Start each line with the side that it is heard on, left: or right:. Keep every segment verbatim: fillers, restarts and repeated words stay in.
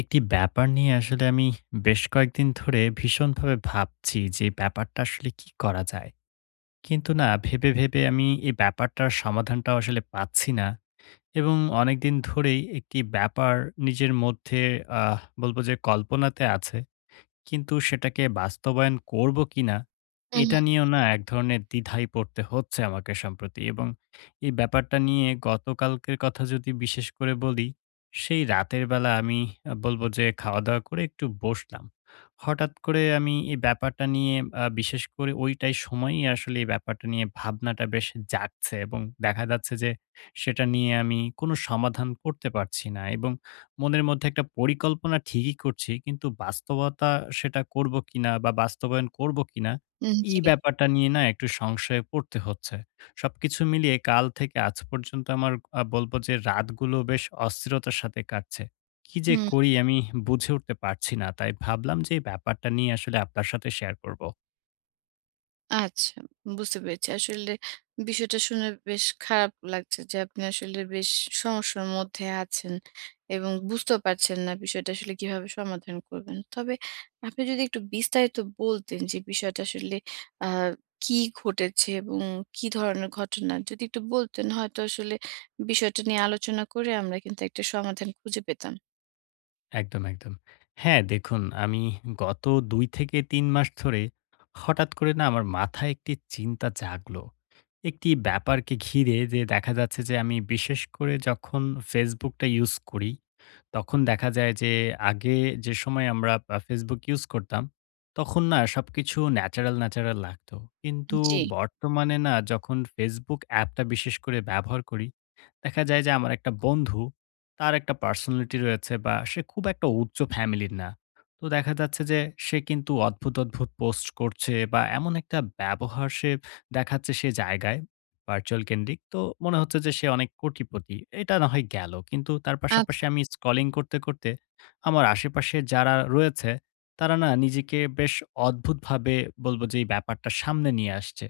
left: একটি ব্যাপার নিয়ে আসলে আমি বেশ কয়েকদিন ধরে ভীষণভাবে ভাবছি যে ব্যাপারটা আসলে কি করা যায়। কিন্তু না ভেবে, ভেবে আমি এই ব্যাপারটার সমাধানটাও আসলে পাচ্ছি না এবং অনেকদিন ধরেই একটি ব্যাপার নিজের মধ্যে আহ বলব যে কল্পনাতে আছে। কিন্তু সেটাকে বাস্তবায়ন করব কিনা এটা
right: হুম,
left: নিয়েও না এক ধরনের দ্বিধায় পড়তে হচ্ছে আমাকে সম্প্রতি। এবং এই ব্যাপারটা নিয়ে গতকালকের কথা যদি বিশেষ করে বলি, সেই রাতের বেলা আমি আহ, বলবো যে খাওয়া দাওয়া করে একটু বসলাম। হঠাৎ করে আমি এই ব্যাপারটা নিয়ে, আহ, বিশেষ করে ওইটাই সময়ই আসলে এই ব্যাপারটা নিয়ে ভাবনাটা বেশ জাগছে এবং দেখা যাচ্ছে যে সেটা নিয়ে আমি কোনো সমাধান করতে পারছি না। এবং মনের মধ্যে একটা পরিকল্পনা ঠিকই করছি, কিন্তু বাস্তবতা সেটা করব কিনা বা বাস্তবায়ন করব কিনা,
right: হুম।
left: এই
right: জি।
left: ব্যাপারটা নিয়ে না একটু সংশয়ে পড়তে হচ্ছে। সবকিছু মিলিয়ে কাল থেকে আজ পর্যন্ত আমার, আ বলবো যে রাতগুলো বেশ অস্থিরতার সাথে কাটছে। কি যে
right: হুম,
left: করি আমি বুঝে উঠতে পারছি না। তাই ভাবলাম যে এই ব্যাপারটা নিয়ে আসলে আপনার সাথে শেয়ার করব।
right: আচ্ছা। বুঝতে পেরেছি। আসলে বিষয়টা শুনে বেশ খারাপ লাগছে যে আপনি আসলে বেশ সমস্যার মধ্যে আছেন এবং বুঝতেও পারছেন না বিষয়টা আসলে কিভাবে সমাধান করবেন। তবে আপনি যদি একটু বিস্তারিত বলতেন যে বিষয়টা আসলে আ কি ঘটেছে এবং কি ধরনের ঘটনা? যদি একটু বলতেন হয়তো আসলে বিষয়টা নিয়ে আলোচনা করে আমরা কিন্তু একটা সমাধান খুঁজে পেতাম।
left: একদম, একদম। হ্যাঁ, দেখুন আমি গত দুই থেকে তিন মাস ধরে হঠাৎ করে না আমার মাথায় একটি চিন্তা জাগলো। একটি ব্যাপারকে ঘিরে যে দেখা যাচ্ছে যে আমি বিশেষ করে যখন ফেসবুকটা ইউজ করি, তখন দেখা যায় যে আগে যে সময় আমরা আ ফেসবুক ইউজ করতাম, তখন না সবকিছু ন্যাচারাল, ন্যাচারাল লাগতো। কিন্তু
right: জি।
left: বর্তমানে না যখন ফেসবুক অ্যাপটা বিশেষ করে ব্যবহার করি, দেখা যায় যে আমার একটা বন্ধু, তার একটা পার্সোনালিটি রয়েছে বা সে খুব একটা উচ্চ ফ্যামিলির না। তো দেখা যাচ্ছে যে সে কিন্তু অদ্ভুত, অদ্ভুত পোস্ট করছে বা এমন একটা ব্যবহার সে দেখাচ্ছে সে জায়গায় ভার্চুয়াল কেন্দ্রিক। তো মনে হচ্ছে যে সে অনেক কোটিপতি। এটা না হয় গেল। কিন্তু তার পাশাপাশি
right: আচ্ছা।
left: আমি স্ক্রলিং করতে, করতে আমার আশেপাশে যারা রয়েছে তারা না নিজেকে বেশ অদ্ভুতভাবে বলব যে এই ব্যাপারটা সামনে নিয়ে আসছে।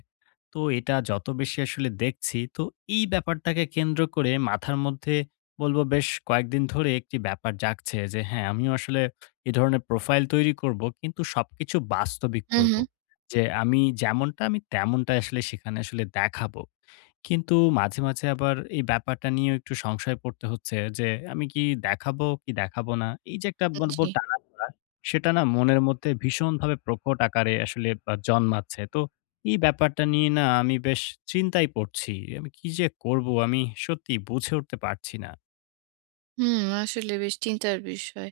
left: তো এটা যত বেশি আসলে দেখছি তো এই ব্যাপারটাকে কেন্দ্র করে মাথার মধ্যে বলবো বেশ কয়েকদিন ধরে একটি ব্যাপার জাগছে যে হ্যাঁ আমিও আসলে এ ধরনের প্রোফাইল তৈরি করব কিন্তু সবকিছু বাস্তবিক
right: হুম,
left: করব,
right: হুম।
left: যে আমি যেমনটা আমি তেমনটা আসলে সেখানে আসলে দেখাবো। কিন্তু মাঝে মাঝে আবার এই ব্যাপারটা নিয়ে একটু সংশয় পড়তে হচ্ছে যে আমি কি দেখাবো কি দেখাবো না, এই যে একটা বলবো
right: জি।
left: টানা, সেটা না মনের মধ্যে ভীষণভাবে প্রকট আকারে আসলে আহ, জন্মাচ্ছে। তো এই ব্যাপারটা নিয়ে না আমি বেশ চিন্তায় পড়ছি। আমি কি যে করব আমি সত্যিই বুঝে উঠতে পারছি না।
right: হুম, আসলে বেশ চিন্তার বিষয়।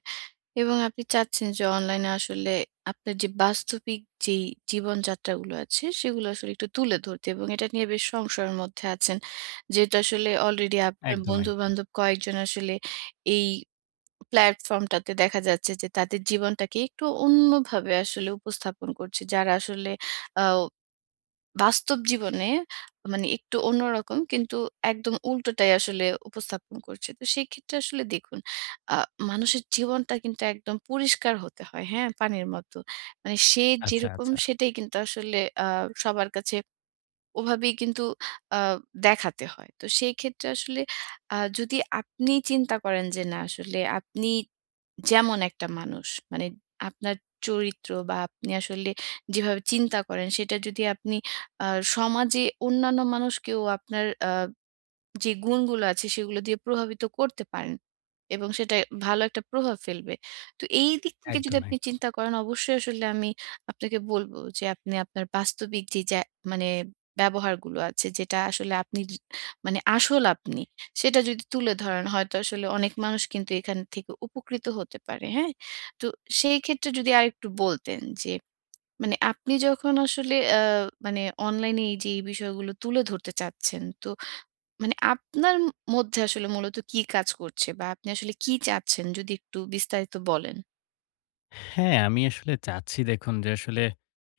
right: এবং আপনি চাচ্ছেন যে অনলাইনে আসলে আপনার যে বাস্তবিক যেই জীবনযাত্রাগুলো আছে সেগুলো আসলে একটু তুলে ধরতে এবং এটা নিয়ে বেশ সংশয়ের মধ্যে আছেন। যেহেতু আসলে অলরেডি আপনার
left: একদম, একদম।
right: বন্ধু-বান্ধব কয়েকজন আসলে এই প্ল্যাটফর্মটাতে দেখা যাচ্ছে যে তাদের জীবনটাকে একটু অন্যভাবে আসলে উপস্থাপন করছে। যারা আসলে আ বাস্তব জীবনে মানে একটু অন্যরকম কিন্তু একদম উল্টোটাই আসলে উপস্থাপন করছে। তো সেই ক্ষেত্রে আসলে দেখুন আ মানুষের জীবনটা কিন্তু একদম পরিষ্কার হতে হয়, হ্যাঁ? পানির মতো। মানে সে
left: আচ্ছা,
right: যেরকম
left: আচ্ছা।
right: সেটাই কিন্তু আসলে আ সবার কাছে ওভাবেই কিন্তু আ দেখাতে হয়। তো সেই ক্ষেত্রে আসলে আ যদি আপনি চিন্তা করেন যে না আসলে আপনি যেমন একটা মানুষ মানে আপনার চরিত্র বা আপনি আসলে যেভাবে চিন্তা করেন সেটা যদি আপনি আ সমাজে অন্যান্য মানুষকেও আপনার আ যে গুণগুলো আছে সেগুলো দিয়ে প্রভাবিত করতে পারেন এবং সেটা ভালো একটা প্রভাব ফেলবে। তো এই দিক থেকে যদি
left: একদম,
right: আপনি
left: একদম।
right: চিন্তা করেন অবশ্যই আসলে আমি আপনাকে বলব যে আপনি আপনার বাস্তবিক যে যা মানে ব্যবহারগুলো আছে যেটা আসলে আপনি য মানে আসল আপনি সেটা যদি তুলে ধরেন হয়তো আসলে অনেক মানুষ কিন্তু এখান থেকে উপকৃত হতে পারে, হ্যাঁ? তো সেই ক্ষেত্রে যদি আরেকটু বলতেন যে মানে আপনি যখন আসলে আ মানে অনলাইনে এই যে এই বিষয়গুলো তুলে ধরতে চাচ্ছেন তো মানে আপনার ম মধ্যে আসলে মূলত কি কাজ করছে? বা আপনি আসলে কি চাচ্ছেন যদি একটু বিস্তারিত বলেন?
left: হ্যাঁ, আমি আসলে চাচ্ছি দেখুন যে আসলে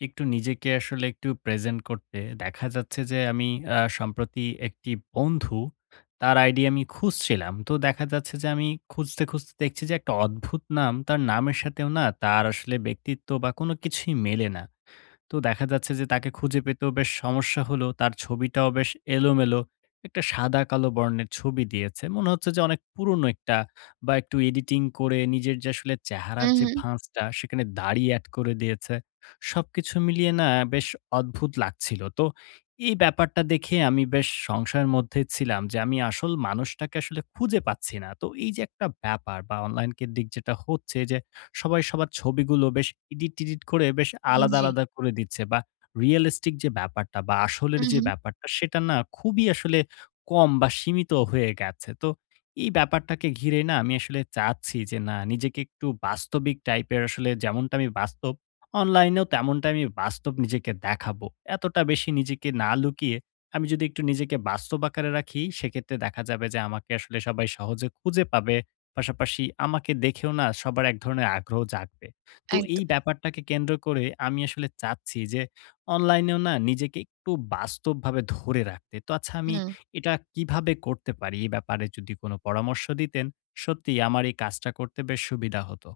left: একটু নিজেকে আসলে একটু প্রেজেন্ট করতে। দেখা যাচ্ছে যে আমি আ সম্প্রতি একটি বন্ধু, তার আইডি আমি খুঁজছিলাম। তো দেখা যাচ্ছে যে আমি খুঁজতে, খুঁজতে দেখছি যে একটা অদ্ভুত নাম। তার নামের সাথেও না তার আসলে ব্যক্তিত্ব বা কোনো কিছুই মেলে না। তো দেখা যাচ্ছে যে তাকে খুঁজে পেতেও বেশ সমস্যা হলো। তার ছবিটাও বেশ এলোমেলো। একটা সাদা কালো বর্ণের ছবি দিয়েছে। মনে হচ্ছে যে অনেক পুরনো একটা বা একটু এডিটিং করে নিজের যে আসলে চেহারার
right: হুম,
left: যে
right: হুম।
left: ভাঁজটা সেখানে দাড়ি এড করে দিয়েছে। সবকিছু মিলিয়ে না বেশ অদ্ভুত লাগছিল। তো এই ব্যাপারটা দেখে আমি বেশ সংশয়ের মধ্যে ছিলাম যে আমি আসল মানুষটাকে আসলে খুঁজে পাচ্ছি না। তো এই যে একটা ব্যাপার বা অনলাইন কেন্দ্রিক যেটা হচ্ছে যে সবাই সবার ছবিগুলো বেশ এডিট-টেডিট করে বেশ আলাদা,
right: জি।
left: আলাদা করে দিচ্ছে, বা রিয়ালিস্টিক যে ব্যাপারটা বা আসলের
right: হুম,
left: যে
right: হুম।
left: ব্যাপারটা সেটা না খুবই আসলে কম বা সীমিত হয়ে গেছে। তো এই ব্যাপারটাকে ঘিরে না আমি আসলে চাচ্ছি যে না নিজেকে একটু বাস্তবিক টাইপের আসলে, যেমনটা আমি বাস্তব, অনলাইনেও তেমনটা আমি বাস্তব নিজেকে দেখাবো। এতটা বেশি নিজেকে না লুকিয়ে আমি যদি একটু নিজেকে বাস্তব আকারে রাখি সেক্ষেত্রে দেখা যাবে যে আমাকে আসলে সবাই সহজে খুঁজে পাবে, পাশাপাশি আমাকে দেখেও না সবার এক ধরনের আগ্রহ জাগবে। তো এই
right: একদম।
left: ব্যাপারটাকে কেন্দ্র করে আমি আসলে চাচ্ছি যে অনলাইনেও না নিজেকে একটু বাস্তবভাবে ধরে রাখতে। তো আচ্ছা আমি
right: হুম।
left: এটা কিভাবে করতে পারি? এই ব্যাপারে যদি কোনো পরামর্শ দিতেন, সত্যিই আমার এই কাজটা করতে বেশ সুবিধা হতো।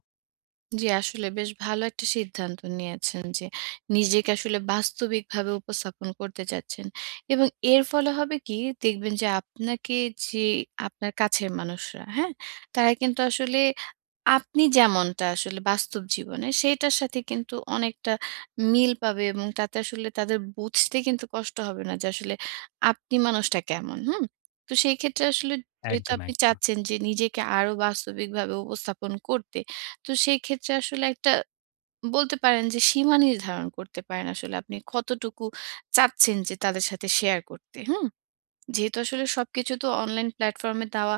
right: জি, আসলে বেশ ভালো একটা সিদ্ধান্ত নিয়েছেন যে নিজেকে আসলে বাস্তবিকভাবে উপস্থাপন করতে চাচ্ছেন। এবং এর ফলে হবে কি দেখবেন যে আপনাকে যে আপনার কাছের মানুষরা, হ্যাঁ? তারা কিন্তু আসলে আপনি যেমনটা আসলে বাস্তব জীবনে সেইটার সাথে কিন্তু অনেকটা মিল পাবে এবং তাতে আসলে তাদের বুঝতে কিন্তু কষ্ট হবে না যে আসলে আপনি মানুষটা কেমন। হুম? তো সেই ক্ষেত্রে আসলে যেহেতু
left: একদম,
right: আপনি
left: একদম।
right: চাচ্ছেন যে নিজেকে আরো বাস্তবিকভাবে উপস্থাপন করতে, তো সেই ক্ষেত্রে আসলে একটা বলতে পারেন যে সীমা নির্ধারণ করতে পারেন আসলে আপনি কতটুকু চাচ্ছেন যে তাদের সাথে শেয়ার করতে। হুম? যেহেতু আসলে সবকিছু তো অনলাইন প্ল্যাটফর্ম এ দেওয়া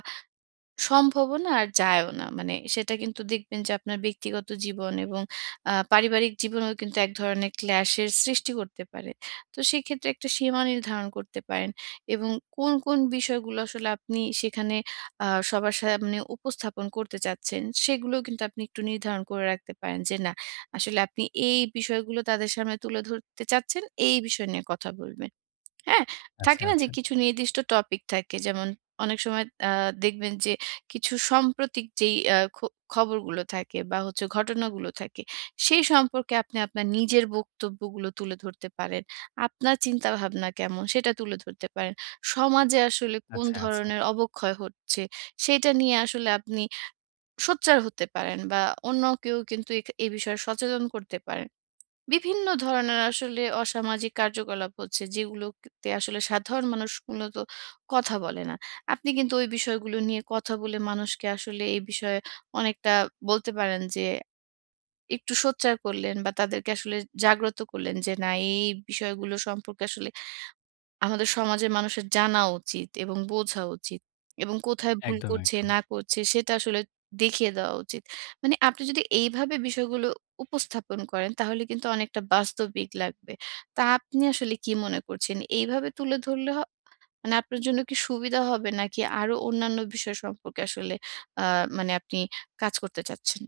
right: সম্ভবও না আর যায়ও না। মানে সেটা কিন্তু দেখবেন যে আপনার ব্যক্তিগত জীবন এবং আ পারিবারিক জীবনেও কিন্তু এক ধরনের ক্ল্যাশের সৃষ্টি করতে পারে। তো সেক্ষেত্রে একটা সীমা নির্ধারণ করতে পারেন এবং কোন, কোন বিষয়গুলো আসলে আপনি সেখানে আ সবার সামনে উপস্থাপন করতে চাচ্ছেন, সেগুলোও কিন্তু আপনি একটু নির্ধারণ করে রাখতে পারেন যে, না আসলে আপনি এই বিষয়গুলো তাদের সামনে তুলে ধরতে চাচ্ছেন, এই বিষয় নিয়ে কথা বলবেন। হ্যাঁ?
left: আচ্ছা,
right: থাকে না যে
left: আচ্ছা।
right: কিছু নির্দিষ্ট টপিক থাকে। যেমন অনেক সময় আ দেখবেন যে কিছু সাম্প্রতিক যেই আ খ খবরগুলো থাকে বা হচ্ছে ঘটনাগুলো থাকে, সেই সম্পর্কে আপনি আপনার নিজের বক্তব্যগুলো তুলে ধরতে পারেন। আপনার চিন্তাভাবনা কেমন সেটা তুলে ধরতে পারেন। সমাজে আসলে কোন
left: আচ্ছা, আচ্ছা।
right: ধরনের অবক্ষয় হচ্ছে সেটা নিয়ে আসলে আপনি সোচ্চার হতে পারেন বা অন্যকেও কিন্তু এ এই বিষয়ে সচেতন করতে পারেন। বিভিন্ন ধরনের আসলে অসামাজিক কার্যকলাপ হচ্ছে, যেগুলোতে আসলে সাধারণ মানুষ মূলত কথা বলে না। আপনি কিন্তু ওই বিষয়গুলো নিয়ে কথা বলে মানুষকে আসলে এই বিষয়ে অনেকটা বলতে পারেন যে, একটু সোচ্চার করলেন বা তাদেরকে আসলে জাগ্রত করলেন যে, না এই, এই বিষয়গুলো সম্পর্কে আসলে আমাদের সমাজের মানুষের জানা উচিত এবং বোঝা উচিত এবং কোথায় ভুল
left: একদম,
right: করছে
left: একদম।
right: না করছে সেটা আসলে দেখিয়ে দেওয়া উচিত। মানে আপনি যদি এইভাবে বিষয়গুলো উপস্থাপন করেন তাহলে কিন্তু অনেকটা বাস্তবিক লাগবে। তা আপনি আসলে কি মনে করছেন? এইভাবে তুলে ধরলে হ মানে আপনার জন্য কি সুবিধা হবে নাকি আরো অন্যান্য বিষয় সম্পর্কে আসলে আ মানে আপনি কাজ করতে চাচ্ছেন?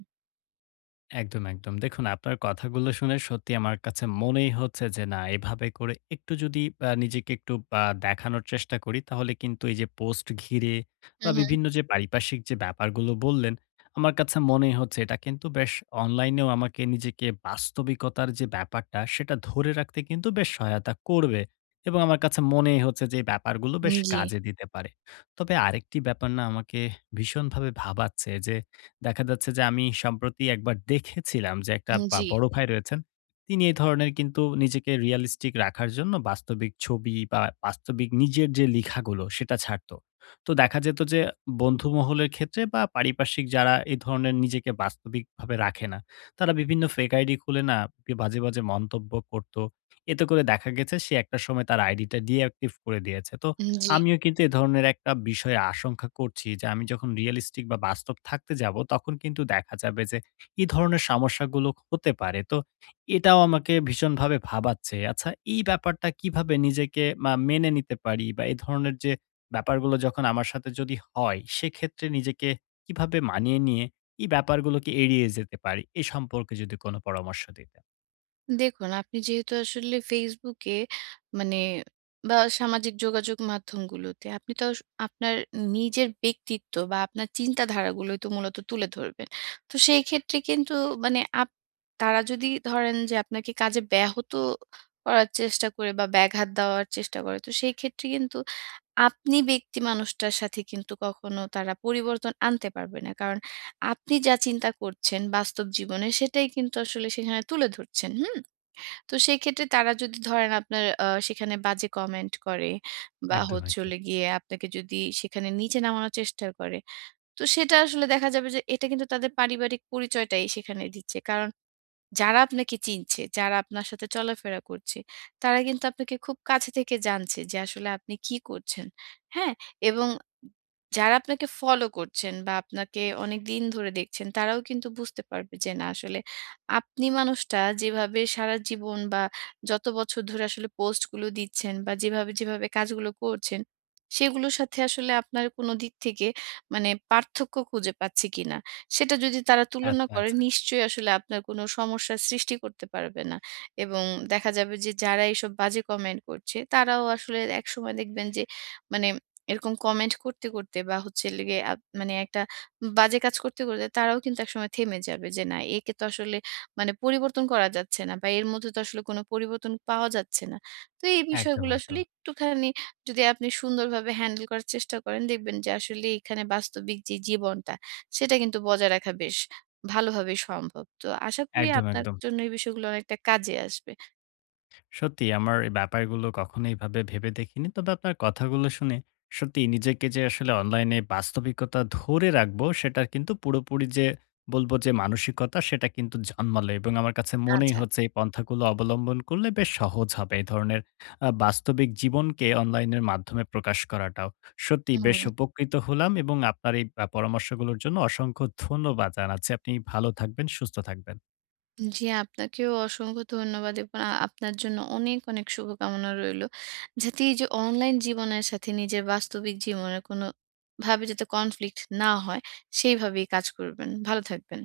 left: একদম, একদম। দেখুন আপনার কথাগুলো শুনে সত্যি আমার কাছে মনেই হচ্ছে যে না এভাবে করে একটু যদি আ নিজেকে একটু আ দেখানোর চেষ্টা করি তাহলে কিন্তু এই যে পোস্ট ঘিরে
right: হু,
left: বা
right: হু।
left: বিভিন্ন যে পারিপার্শ্বিক যে ব্যাপারগুলো বললেন, আমার কাছে মনেই হচ্ছে এটা কিন্তু বেশ অনলাইনেও আমাকে নিজেকে বাস্তবিকতার যে ব্যাপারটা সেটা ধরে রাখতে কিন্তু বেশ সহায়তা করবে। এবং আমার কাছে মনেই হচ্ছে যে এই ব্যাপারগুলো বেশ
right: জি,
left: কাজে দিতে পারে। তবে আরেকটি ব্যাপার না আমাকে ভীষণভাবে ভাবাচ্ছে যে দেখা যাচ্ছে যে আমি সম্প্রতি একবার দেখেছিলাম যে একটা বা
right: জি,
left: বড় ভাই রয়েছেন। তিনি এই ধরনের কিন্তু নিজেকে রিয়ালিস্টিক রাখার জন্য বাস্তবিক ছবি বা বাস্তবিক নিজের যে লিখাগুলো সেটা ছাড়তো। তো দেখা যেত যে বন্ধু মহলের ক্ষেত্রে বা পারিপার্শ্বিক যারা এই ধরনের নিজেকে বাস্তবিকভাবে রাখে না, তারা বিভিন্ন ফেক আইডি খুলে না বি- বাজে, বাজে মন্তব্য করত। এতে করে দেখা গেছে সে একটা সময় তার আইডিটা ডিঅ্যাক্টিভ করে দিয়েছে। তো
right: জি।
left: আমিও কিন্তু এ ধরনের একটা বিষয়ে আশঙ্কা করছি যে আমি যখন রিয়ালিস্টিক বা বাস্তব থাকতে যাব তখন কিন্তু দেখা যাবে যে এই ধরনের সমস্যাগুলো হতে পারে। তো এটাও আমাকে ভীষণভাবে ভাবাচ্ছে। আচ্ছা এই ব্যাপারটা কিভাবে নিজেকে মা মেনে নিতে পারি বা এই ধরনের যে ব্যাপারগুলো যখন আমার সাথে যদি হয় সেক্ষেত্রে নিজেকে কিভাবে মানিয়ে নিয়ে এই ব্যাপারগুলোকে এড়িয়ে যেতে পারি? এ সম্পর্কে যদি কোনো পরামর্শ দিতেন।
right: দেখুন, আপনি যেহেতু আসলে Facebook এ মানে বা সামাজিক যোগাযোগ মাধ্যমগুলোতে আপনি তো আস আপনার নিজের ব্যক্তিত্ব বা আপনার চিন্তাধারাগুলোই তো মূলত তুলে ধরবেন। তো সেই ক্ষেত্রে কিন্তু মানে আপ তারা যদি ধরেন যে আপনাকে কাজে ব্যাহত করার চেষ্টা করে বা ব্যাঘাত দেওয়ার চেষ্টা করে, তো সেই ক্ষেত্রে কিন্তু আপনি ব্যক্তি মানুষটার সাথে কিন্তু কখনো তারা পরিবর্তন আনতে পারবে না। কারণ আপনি যা চিন্তা করছেন বাস্তব জীবনে সেটাই কিন্তু আসলে সেখানে তুলে ধরছেন। হুম? তো সেক্ষেত্রে তারা যদি ধরেন আপনার আ সেখানে বাজে কমেন্ট করে বা
left: একদম,
right: হচ্ছে
left: একদম।
right: হলো গিয়ে আপনাকে যদি সেখানে নিচে নামানোর চেষ্টা করে, তো সেটা আসলে দেখা যাবে যে এটা কিন্তু তাদের পারিবারিক পরিচয়টাই সেখানে দিচ্ছে। কারণ যারা আপনাকে চিনছে, যারা আপনার সাথে চলাফেরা করছে, তারা কিন্তু আপনাকে খুব কাছে থেকে জানছে যে আসলে আপনি কি করছেন। হ্যাঁ? এবং যারা আপনাকে ফলো করছেন বা আপনাকে অনেকদিন ধরে দেখছেন, তারাও কিন্তু বুঝতে পারবে যে না আসলে আপনি মানুষটা যেভাবে সারা জীবন বা যত বছর ধরে আসলে পোস্ট গুলো দিচ্ছেন বা যেভাবে, যেভাবে কাজগুলো করছেন, সেগুলোর সাথে আসলে আপনার কোন দিক থেকে মানে পার্থক্য খুঁজে পাচ্ছি কিনা। সেটা যদি তারা তুলনা
left: আচ্ছা,
right: করে
left: আচ্ছা।
right: নিশ্চয়ই আসলে আপনার কোনো সমস্যার সৃষ্টি করতে পারবে না। এবং দেখা যাবে যে যারা এসব বাজে কমেন্ট করছে তারাও আসলে একসময় দেখবেন যে মানে এরকম কমেন্ট করতে, করতে বা হচ্ছে লেগে আপ মানে একটা বাজে কাজ করতে, করতে তারাও কিন্তু একসময় থেমে যাবে যে না একে তো আসলে মানে পরিবর্তন করা যাচ্ছে না বা এর মধ্যে তো আসলে কোনো পরিবর্তন পাওয়া যাচ্ছে না। তো এই
left: একদম,
right: বিষয়গুলো আসলে
left: একদম।
right: একটুখানি যদি আপনি সুন্দরভাবে হ্যান্ডেল করার চেষ্টা করেন দেখবেন যে আসলে এখানে বাস্তবিক যে জীবনটা সেটা কিন্তু বজায় রাখা বেশ ভালোভাবেই সম্ভব। তো আশা করি
left: একদম,
right: আপনার
left: একদম।
right: জন্য এই বিষয়গুলো অনেকটা কাজে আসবে।
left: সত্যি আমার এই ব্যাপারগুলো কখনো এইভাবে ভেবে দেখিনি। তবে আপনার কথাগুলো শুনে সত্যি নিজেকে যে আসলে অনলাইনে বাস্তবিকতা ধরে রাখবো, সেটার কিন্তু পুরোপুরি যে বলব যে মানসিকতা, সেটা কিন্তু জন্মালো এবং আমার কাছে মনেই
right: আচ্ছা।
left: হচ্ছে এই পন্থাগুলো অবলম্বন করলে বেশ সহজ হবে এই ধরনের আ বাস্তবিক জীবনকে অনলাইনের মাধ্যমে প্রকাশ করাটাও। সত্যি বেশ
right: হুম।
left: উপকৃত হলাম এবং আপনার এই আ পরামর্শগুলোর জন্য অসংখ্য ধন্যবাদ জানাচ্ছি। আপনি ভালো থাকবেন, সুস্থ থাকবেন।
right: জি, আপনাকেও অসংখ্য ধন্যবাদ এবং আ আপনার জন্য অনেক, অনেক শুভকামনা রইলো। যাতে এই যে অনলাইন জীবনের সাথে নিজের বাস্তবিক জীবনের কোনো ভাবে যাতে কনফ্লিক্ট না হয়, সেইভাবেই কাজ করবেন। ভালো থাকবেন।